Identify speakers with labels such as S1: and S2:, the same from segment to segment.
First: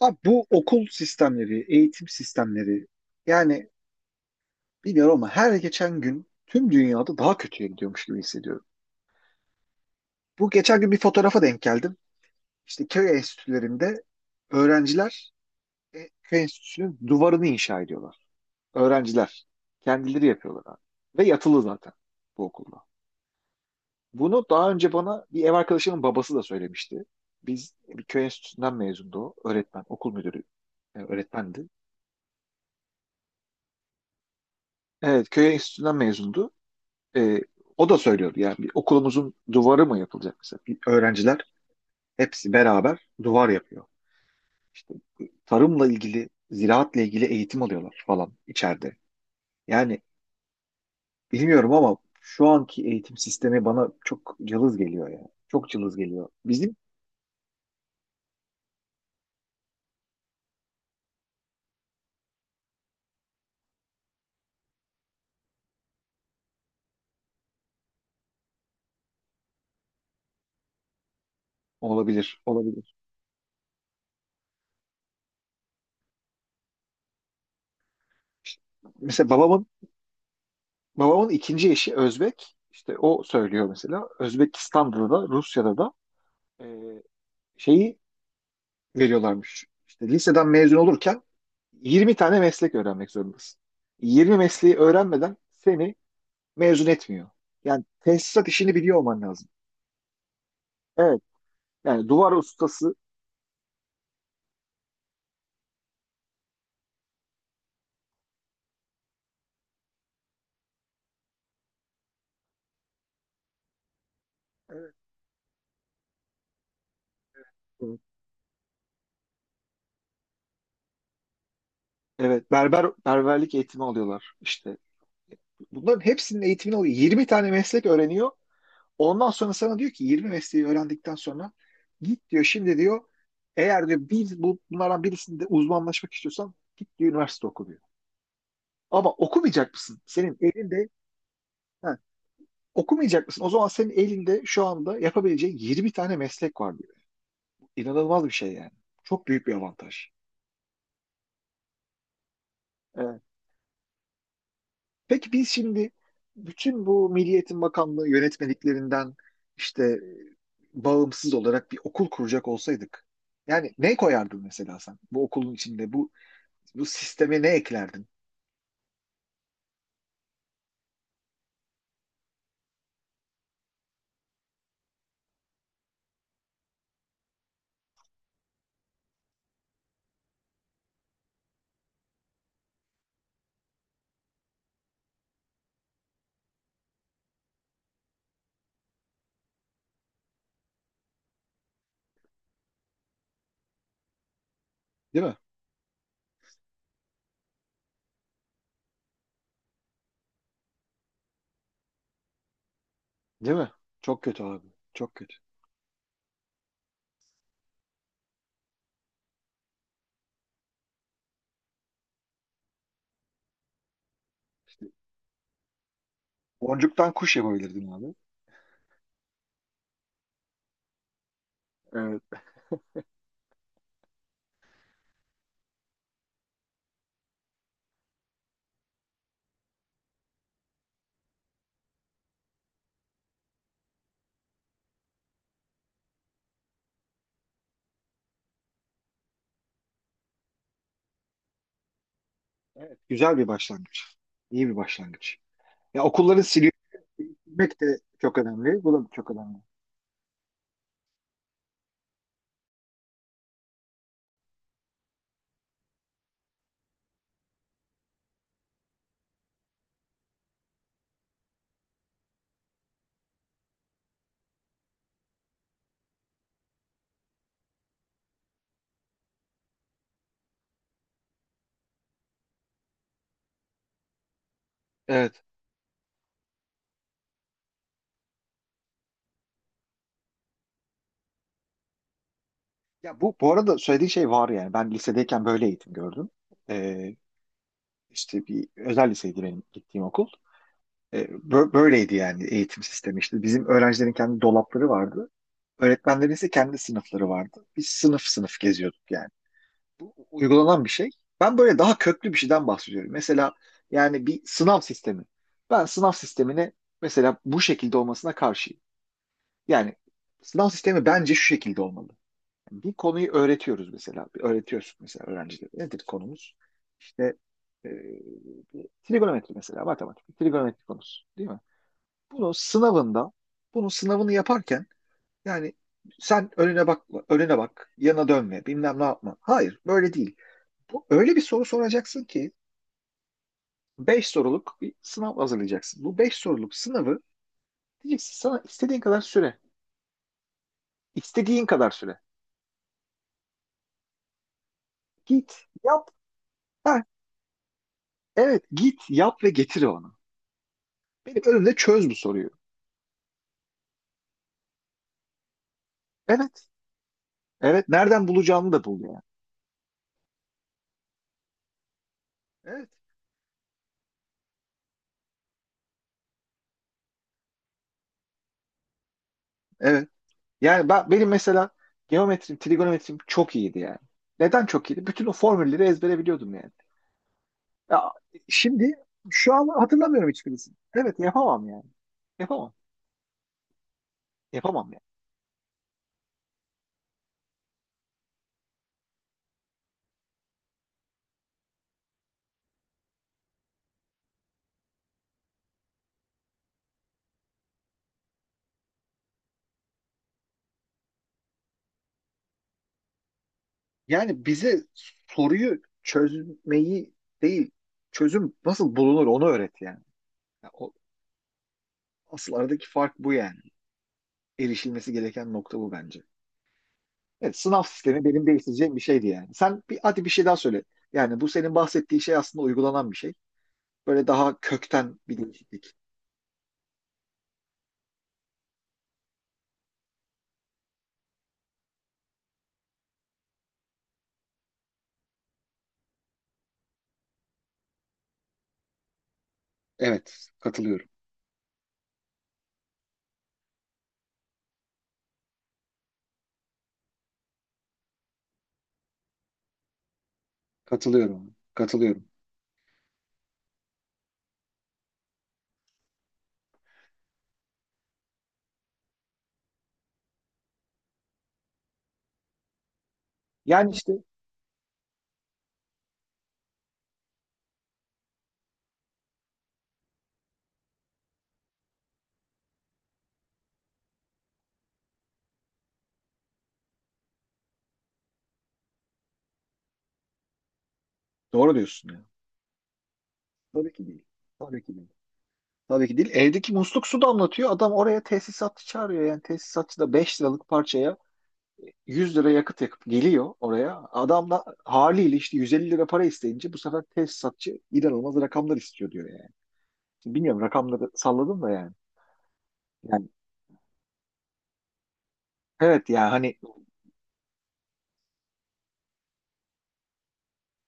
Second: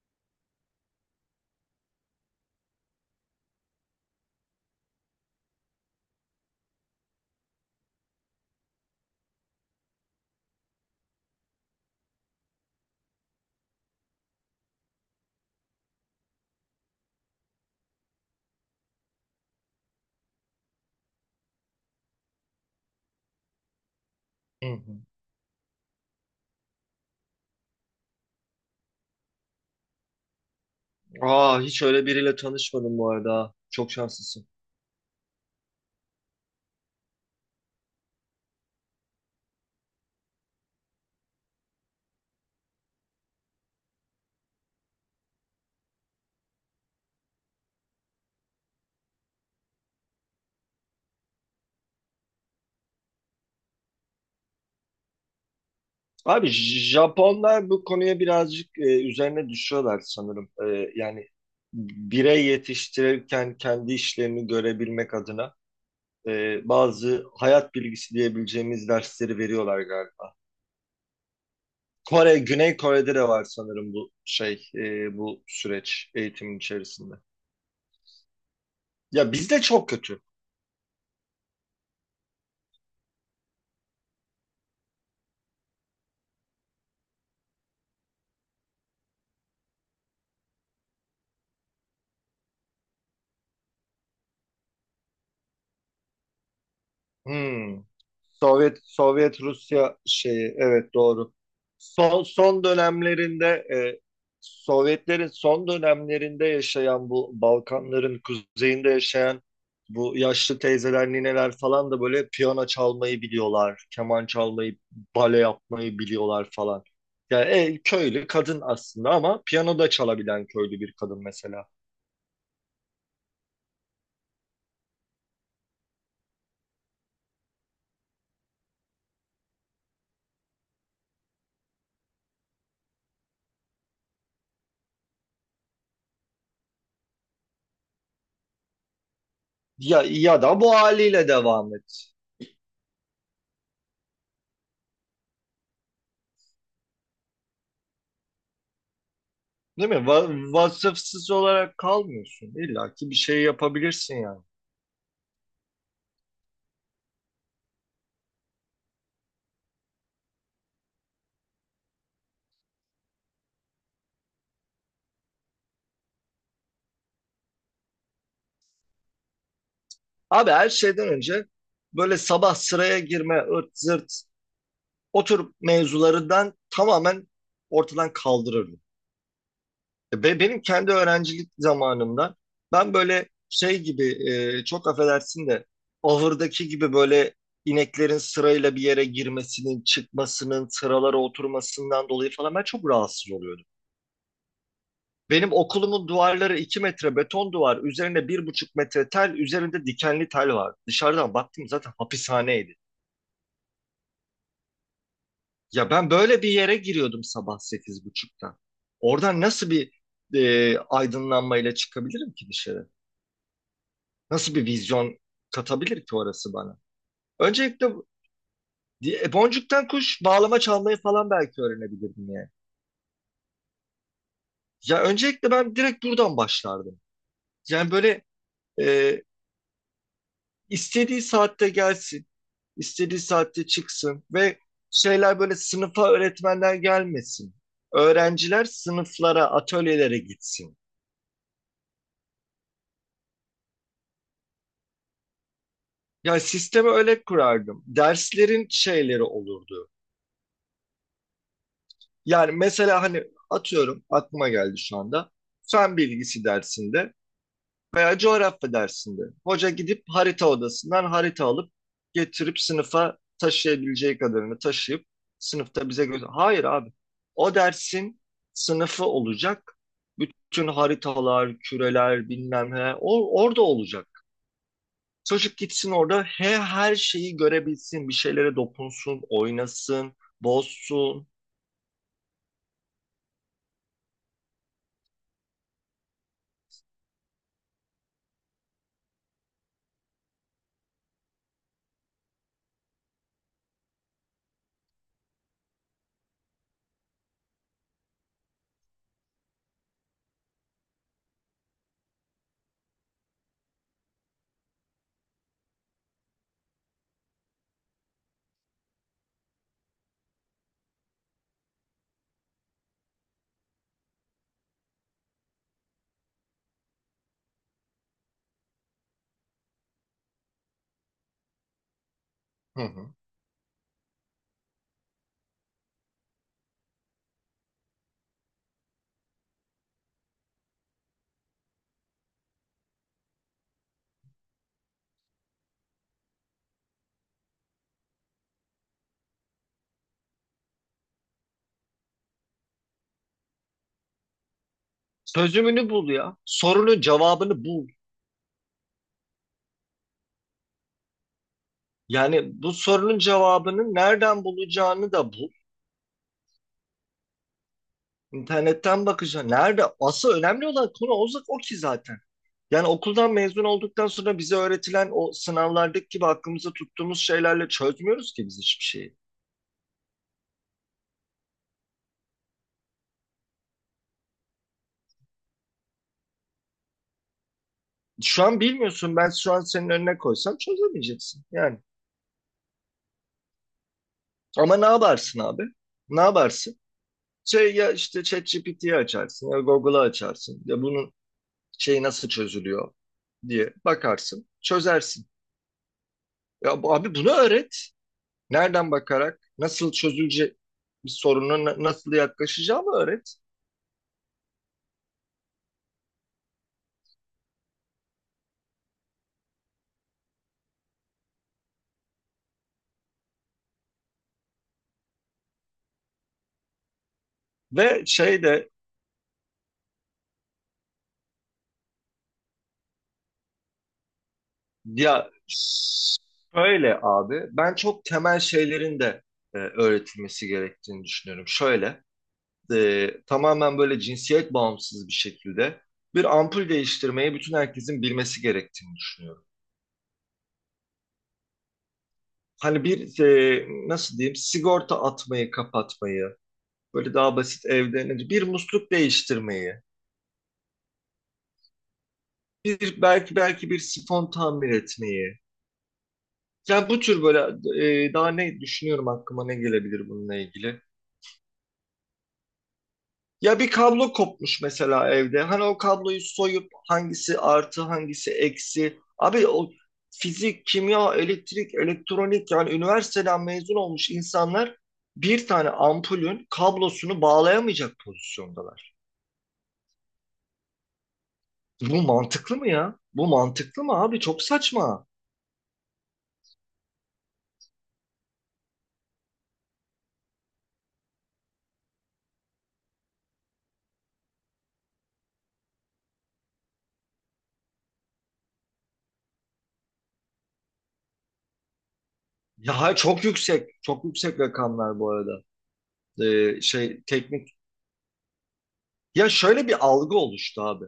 S1: Abi bu okul sistemleri, eğitim sistemleri yani bilmiyorum ama her geçen gün tüm dünyada daha kötüye gidiyormuş gibi hissediyorum. Bu geçen gün bir fotoğrafa denk geldim. İşte köy enstitülerinde öğrenciler köy enstitüsünün duvarını inşa ediyorlar. Öğrenciler kendileri yapıyorlar abi. Ve yatılı zaten bu okulda. Bunu
S2: Hı
S1: daha önce
S2: hı.
S1: bana bir ev arkadaşımın babası da söylemişti. Biz bir köy enstitüsünden mezundu o. Öğretmen, okul müdürü
S2: Aa,
S1: öğretmendi.
S2: hiç öyle biriyle tanışmadım bu arada. Çok şanslısın.
S1: Evet, köy enstitüsünden mezundu. e, O da söylüyordu yani bir okulumuzun duvarı mı yapılacak mesela? Bir öğrenciler hepsi beraber duvar yapıyor. İşte tarımla ilgili, ziraatla ilgili eğitim alıyorlar falan içeride. Yani bilmiyorum ama şu anki eğitim sistemi bana çok cılız geliyor ya. Çok cılız geliyor.
S2: Abi
S1: Bizim
S2: Japonlar bu konuya birazcık üzerine düşüyorlar sanırım. Yani birey yetiştirirken kendi işlerini görebilmek adına bazı hayat bilgisi diyebileceğimiz dersleri veriyorlar galiba. Kore,
S1: olabilir,
S2: Güney
S1: olabilir.
S2: Kore'de de var sanırım bu süreç eğitimin içerisinde.
S1: İşte mesela
S2: Ya bizde
S1: babamın
S2: çok kötü.
S1: babamın ikinci eşi Özbek. İşte o söylüyor mesela. Özbekistan'da da Rusya'da da e, şeyi veriyorlarmış. İşte liseden mezun olurken 20 tane meslek öğrenmek zorundasın. 20 mesleği öğrenmeden seni mezun etmiyor.
S2: Hmm.
S1: Yani tesisat işini
S2: Sovyet
S1: biliyor olman
S2: Sovyet
S1: lazım.
S2: Rusya şeyi evet
S1: Evet.
S2: doğru.
S1: Yani
S2: Son
S1: duvar
S2: son
S1: ustası,
S2: dönemlerinde e, Sovyetlerin son dönemlerinde yaşayan bu Balkanların kuzeyinde yaşayan bu yaşlı teyzeler, nineler falan da böyle piyano çalmayı biliyorlar, keman çalmayı,
S1: evet,
S2: bale yapmayı biliyorlar falan. Yani
S1: evet,
S2: köylü kadın aslında ama piyano da çalabilen köylü bir kadın mesela.
S1: evet, berberlik eğitimi alıyorlar. İşte bunların hepsinin eğitimini alıyor. 20 tane meslek öğreniyor. Ondan sonra sana diyor ki 20 mesleği öğrendikten sonra git diyor şimdi diyor eğer diyor bunlardan birisinde uzmanlaşmak istiyorsan git diyor üniversite oku. Ama okumayacak mısın?
S2: Ya
S1: Senin
S2: ya da bu
S1: elinde
S2: haliyle devam
S1: ha,
S2: et.
S1: okumayacak mısın? O zaman senin elinde şu anda yapabileceğin 20 tane meslek var diyor. İnanılmaz bir şey yani. Çok büyük bir
S2: Değil mi?
S1: avantaj.
S2: Vasıfsız olarak kalmıyorsun. İlla ki bir
S1: Evet.
S2: şey yapabilirsin yani.
S1: Peki biz şimdi bütün bu Milli Eğitim Bakanlığı yönetmeliklerinden işte e, bağımsız olarak bir okul kuracak olsaydık yani ne koyardın mesela sen bu okulun içinde bu sisteme ne eklerdin?
S2: Abi her şeyden önce böyle sabah sıraya girme, ırt zırt o tür mevzularından tamamen ortadan kaldırırdım. E, Be benim kendi öğrencilik zamanımda ben böyle şey gibi çok affedersin de ahırdaki gibi böyle ineklerin sırayla bir yere girmesinin, çıkmasının, sıralara oturmasından dolayı falan ben çok rahatsız oluyordum.
S1: Değil mi?
S2: Benim okulumun duvarları 2 metre beton duvar, üzerine 1,5 metre tel, üzerinde dikenli tel var. Dışarıdan baktım zaten hapishaneydi.
S1: Değil mi? Çok kötü abi. Çok kötü.
S2: Ya ben böyle bir yere giriyordum sabah 8.30'da. Oradan nasıl bir aydınlanmayla çıkabilirim ki dışarı? Nasıl bir vizyon katabilir ki orası bana?
S1: Boncuktan kuş yapabilirdin
S2: Öncelikle
S1: abi.
S2: boncuktan kuş bağlama çalmayı falan belki
S1: Evet.
S2: öğrenebilirdim yani. Ya öncelikle ben direkt buradan başlardım. Yani böyle e, istediği saatte gelsin. İstediği saatte çıksın ve şeyler böyle sınıfa öğretmenler gelmesin. Öğrenciler sınıflara, atölyelere gitsin.
S1: Evet, güzel bir başlangıç. İyi bir başlangıç. Ya okulları
S2: Yani
S1: siliyor-
S2: sistemi öyle
S1: silmek
S2: kurardım.
S1: de çok
S2: Derslerin
S1: önemli. Bu da
S2: şeyleri
S1: çok önemli.
S2: olurdu. Yani mesela hani atıyorum aklıma geldi şu anda. Fen bilgisi dersinde veya coğrafya dersinde. Hoca gidip harita odasından harita alıp getirip sınıfa taşıyabileceği kadarını taşıyıp sınıfta bize göster. Hayır abi. O dersin sınıfı olacak. Bütün haritalar, küreler bilmem ne o, orada olacak.
S1: Evet.
S2: Çocuk gitsin orada her şeyi görebilsin, bir şeylere dokunsun, oynasın, bozsun.
S1: Ya bu arada söylediğin şey var yani. Ben lisedeyken böyle eğitim gördüm. Ee, işte bir özel liseydi benim gittiğim okul. Böyleydi yani eğitim sistemi. İşte. Bizim öğrencilerin kendi dolapları vardı. Öğretmenlerin ise kendi sınıfları vardı. Biz sınıf sınıf geziyorduk yani. Bu uygulanan bir şey. Ben böyle daha köklü bir şeyden bahsediyorum. Mesela yani bir sınav sistemi. Ben sınav sistemini mesela bu şekilde olmasına karşıyım. Yani sınav sistemi bence şu şekilde olmalı. Bir konuyu öğretiyoruz mesela. Bir öğretiyoruz mesela öğrencilere. Nedir konumuz? İşte e, Trigonometri mesela matematik. Trigonometri konusu değil mi? Bunu
S2: Hı hı.
S1: sınavında Bunun sınavını yaparken yani sen önüne bak, önüne bak, yana dönme, bilmem ne yapma. Hayır, böyle değil. Bu, öyle bir soru soracaksın ki 5 soruluk bir sınav hazırlayacaksın. Bu 5 soruluk sınavı diyeceksin sana istediğin kadar süre. İstediğin kadar süre. Git,
S2: Çözümünü
S1: yap.
S2: bul ya. Sorunun
S1: Ha,
S2: cevabını bul.
S1: evet git, yap ve getir onu. Benim önümde çöz bu soruyu.
S2: Yani bu sorunun cevabını nereden bulacağını da bul.
S1: Evet. Evet. Nereden bulacağını da bul
S2: İnternetten
S1: yani.
S2: bakacaksın. Nerede? Asıl önemli olan konu o ki zaten. Yani
S1: Evet.
S2: okuldan mezun olduktan sonra bize öğretilen o sınavlardaki gibi aklımıza tuttuğumuz şeylerle çözmüyoruz ki biz hiçbir şeyi.
S1: Evet. Yani benim mesela geometrim, trigonometrim çok iyiydi yani. Neden çok iyiydi? Bütün o formülleri ezbere biliyordum yani. Ya,
S2: Şu an
S1: şimdi
S2: bilmiyorsun. Ben şu
S1: şu
S2: an
S1: an
S2: senin önüne
S1: hatırlamıyorum
S2: koysam
S1: hiçbirisini. Evet
S2: çözemeyeceksin.
S1: yapamam
S2: Yani.
S1: yani. Yapamam.
S2: Ama ne
S1: Yapamam yani.
S2: yaparsın abi? Ne yaparsın? Şey ya işte ChatGPT'yi açarsın ya Google'ı açarsın. Ya bunun şeyi nasıl çözülüyor diye bakarsın. Çözersin. Ya abi bunu öğret. Nereden bakarak nasıl çözülecek bir soruna nasıl yaklaşacağımı öğret.
S1: Yani bize soruyu çözmeyi değil, çözüm nasıl bulunur onu öğret yani. Ya o, Asıl aradaki fark bu yani. Erişilmesi gereken nokta bu bence. Evet, sınav
S2: Ve
S1: sistemi
S2: şey
S1: benim
S2: de
S1: değiştireceğim bir şeydi yani. Sen bir, hadi bir şey daha söyle. Yani bu senin bahsettiğin şey aslında uygulanan bir şey. Böyle daha kökten
S2: ya
S1: bir değişiklik.
S2: şöyle abi ben çok temel şeylerin de öğretilmesi gerektiğini düşünüyorum. Şöyle tamamen böyle cinsiyet bağımsız bir şekilde bir ampul değiştirmeyi bütün herkesin bilmesi gerektiğini düşünüyorum.
S1: Evet, katılıyorum.
S2: Hani bir nasıl diyeyim sigorta atmayı kapatmayı böyle daha basit evden bir musluk değiştirmeyi
S1: Katılıyorum. Katılıyorum.
S2: bir belki bir sifon tamir etmeyi. Yani bu tür böyle daha ne düşünüyorum aklıma ne gelebilir bununla ilgili. Ya bir
S1: Yani işte
S2: kablo kopmuş mesela evde. Hani o kabloyu soyup hangisi artı hangisi eksi. Abi o fizik, kimya, elektrik, elektronik yani üniversiteden mezun olmuş insanlar bir tane ampulün kablosunu bağlayamayacak pozisyondalar.
S1: doğru
S2: Bu
S1: diyorsun ya.
S2: mantıklı mı ya? Bu mantıklı
S1: Tabii
S2: mı
S1: ki
S2: abi?
S1: değil.
S2: Çok
S1: Tabii ki
S2: saçma.
S1: değil. Tabii ki değil. Evdeki musluk su damlatıyor. Adam oraya tesisatçı çağırıyor. Yani tesisatçı da 5 liralık parçaya 100 lira yakıt yakıp geliyor oraya. Adam da haliyle işte 150 lira para isteyince bu sefer tesisatçı inanılmaz rakamlar istiyor diyor yani. Şimdi bilmiyorum rakamları salladım da yani.
S2: Ya çok
S1: Yani
S2: yüksek. Çok yüksek rakamlar bu arada.
S1: evet ya hani
S2: Şey teknik. Ya şöyle bir algı oluştu abi.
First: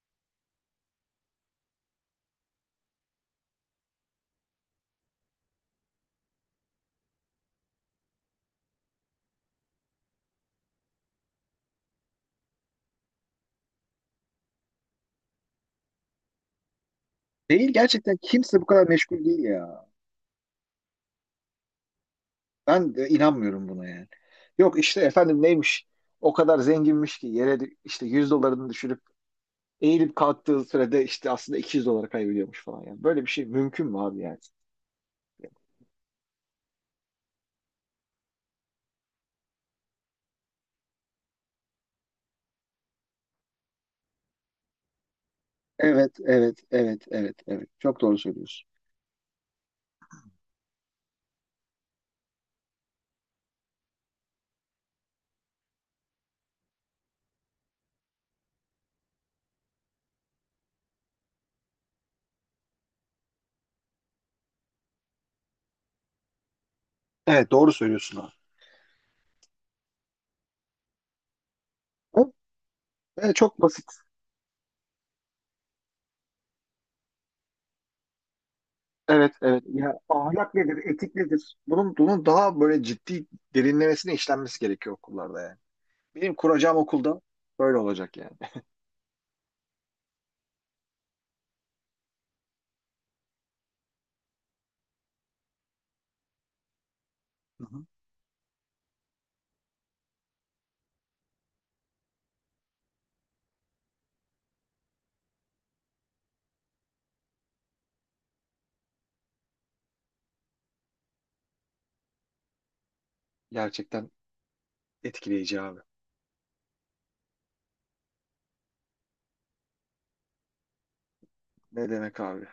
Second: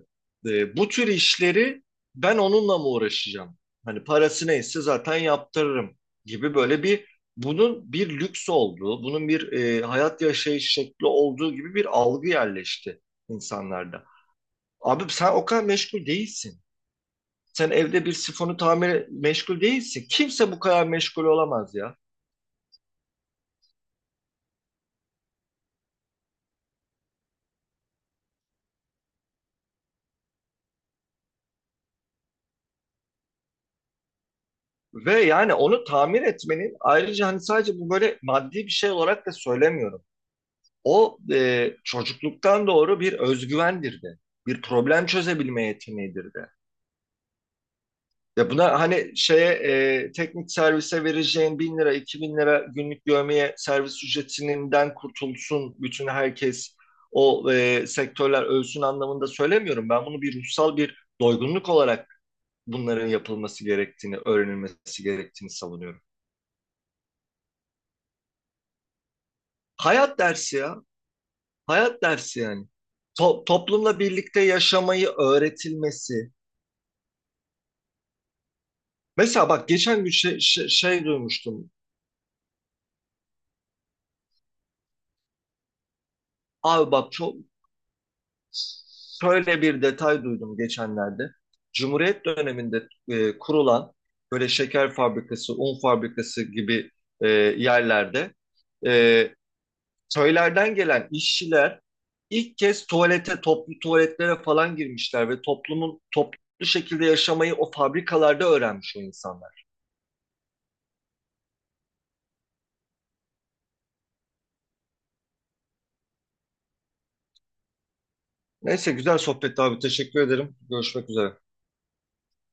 S2: Bu tür işleri ben onunla mı uğraşacağım? Hani parası neyse zaten yaptırırım gibi böyle bir bunun bir lüks olduğu, bunun bir hayat yaşayış şekli olduğu gibi bir algı yerleşti insanlarda. Abi sen o kadar meşgul değilsin. Sen
S1: değil
S2: evde bir
S1: gerçekten
S2: sifonu
S1: kimse bu kadar
S2: tamir
S1: meşgul değil
S2: meşgul
S1: ya.
S2: değilsin. Kimse bu kadar meşgul olamaz ya.
S1: Ben de inanmıyorum buna yani. Yok işte efendim neymiş o kadar zenginmiş ki yere işte 100 dolarını düşürüp eğilip kalktığı sürede işte aslında 200 dolar kaybediyormuş falan yani. Böyle bir şey mümkün mü abi yani?
S2: Ve yani onu tamir etmenin ayrıca hani sadece bu böyle maddi bir şey olarak da söylemiyorum. O çocukluktan doğru bir özgüvendir de. Bir problem çözebilme
S1: Evet,
S2: yeteneğidir de.
S1: evet, evet, evet, evet. Çok doğru
S2: Ya
S1: söylüyorsun.
S2: buna hani teknik servise vereceğin 1.000 lira, 2.000 lira günlük dövmeye servis ücretinden kurtulsun bütün herkes o sektörler ölsün anlamında söylemiyorum. Ben bunu bir ruhsal bir doygunluk olarak bunların yapılması gerektiğini, öğrenilmesi gerektiğini savunuyorum.
S1: Evet, doğru söylüyorsun abi.
S2: Hayat dersi ya. Hayat
S1: Evet,
S2: dersi yani.
S1: evet, çok basit.
S2: Toplumla birlikte yaşamayı öğretilmesi.
S1: Evet,
S2: Mesela
S1: evet.
S2: bak
S1: Ya
S2: geçen gün
S1: ahlak nedir,
S2: şey
S1: etik nedir?
S2: duymuştum.
S1: Bunun, bunun daha böyle ciddi derinlemesine işlenmesi gerekiyor okullarda yani. Benim kuracağım
S2: Abi bak
S1: okulda
S2: çok
S1: böyle olacak yani.
S2: şöyle bir detay duydum geçenlerde. Cumhuriyet döneminde kurulan böyle şeker fabrikası, un fabrikası gibi e,
S1: Hı hı.
S2: yerlerde e, köylerden gelen işçiler ilk kez tuvalete, toplu tuvaletlere falan girmişler ve toplumun toplu şekilde yaşamayı o fabrikalarda öğrenmiş o insanlar.
S1: Gerçekten etkileyici abi.
S2: Neyse güzel sohbetti abi. Teşekkür ederim. Görüşmek üzere.
S1: Ne demek abi?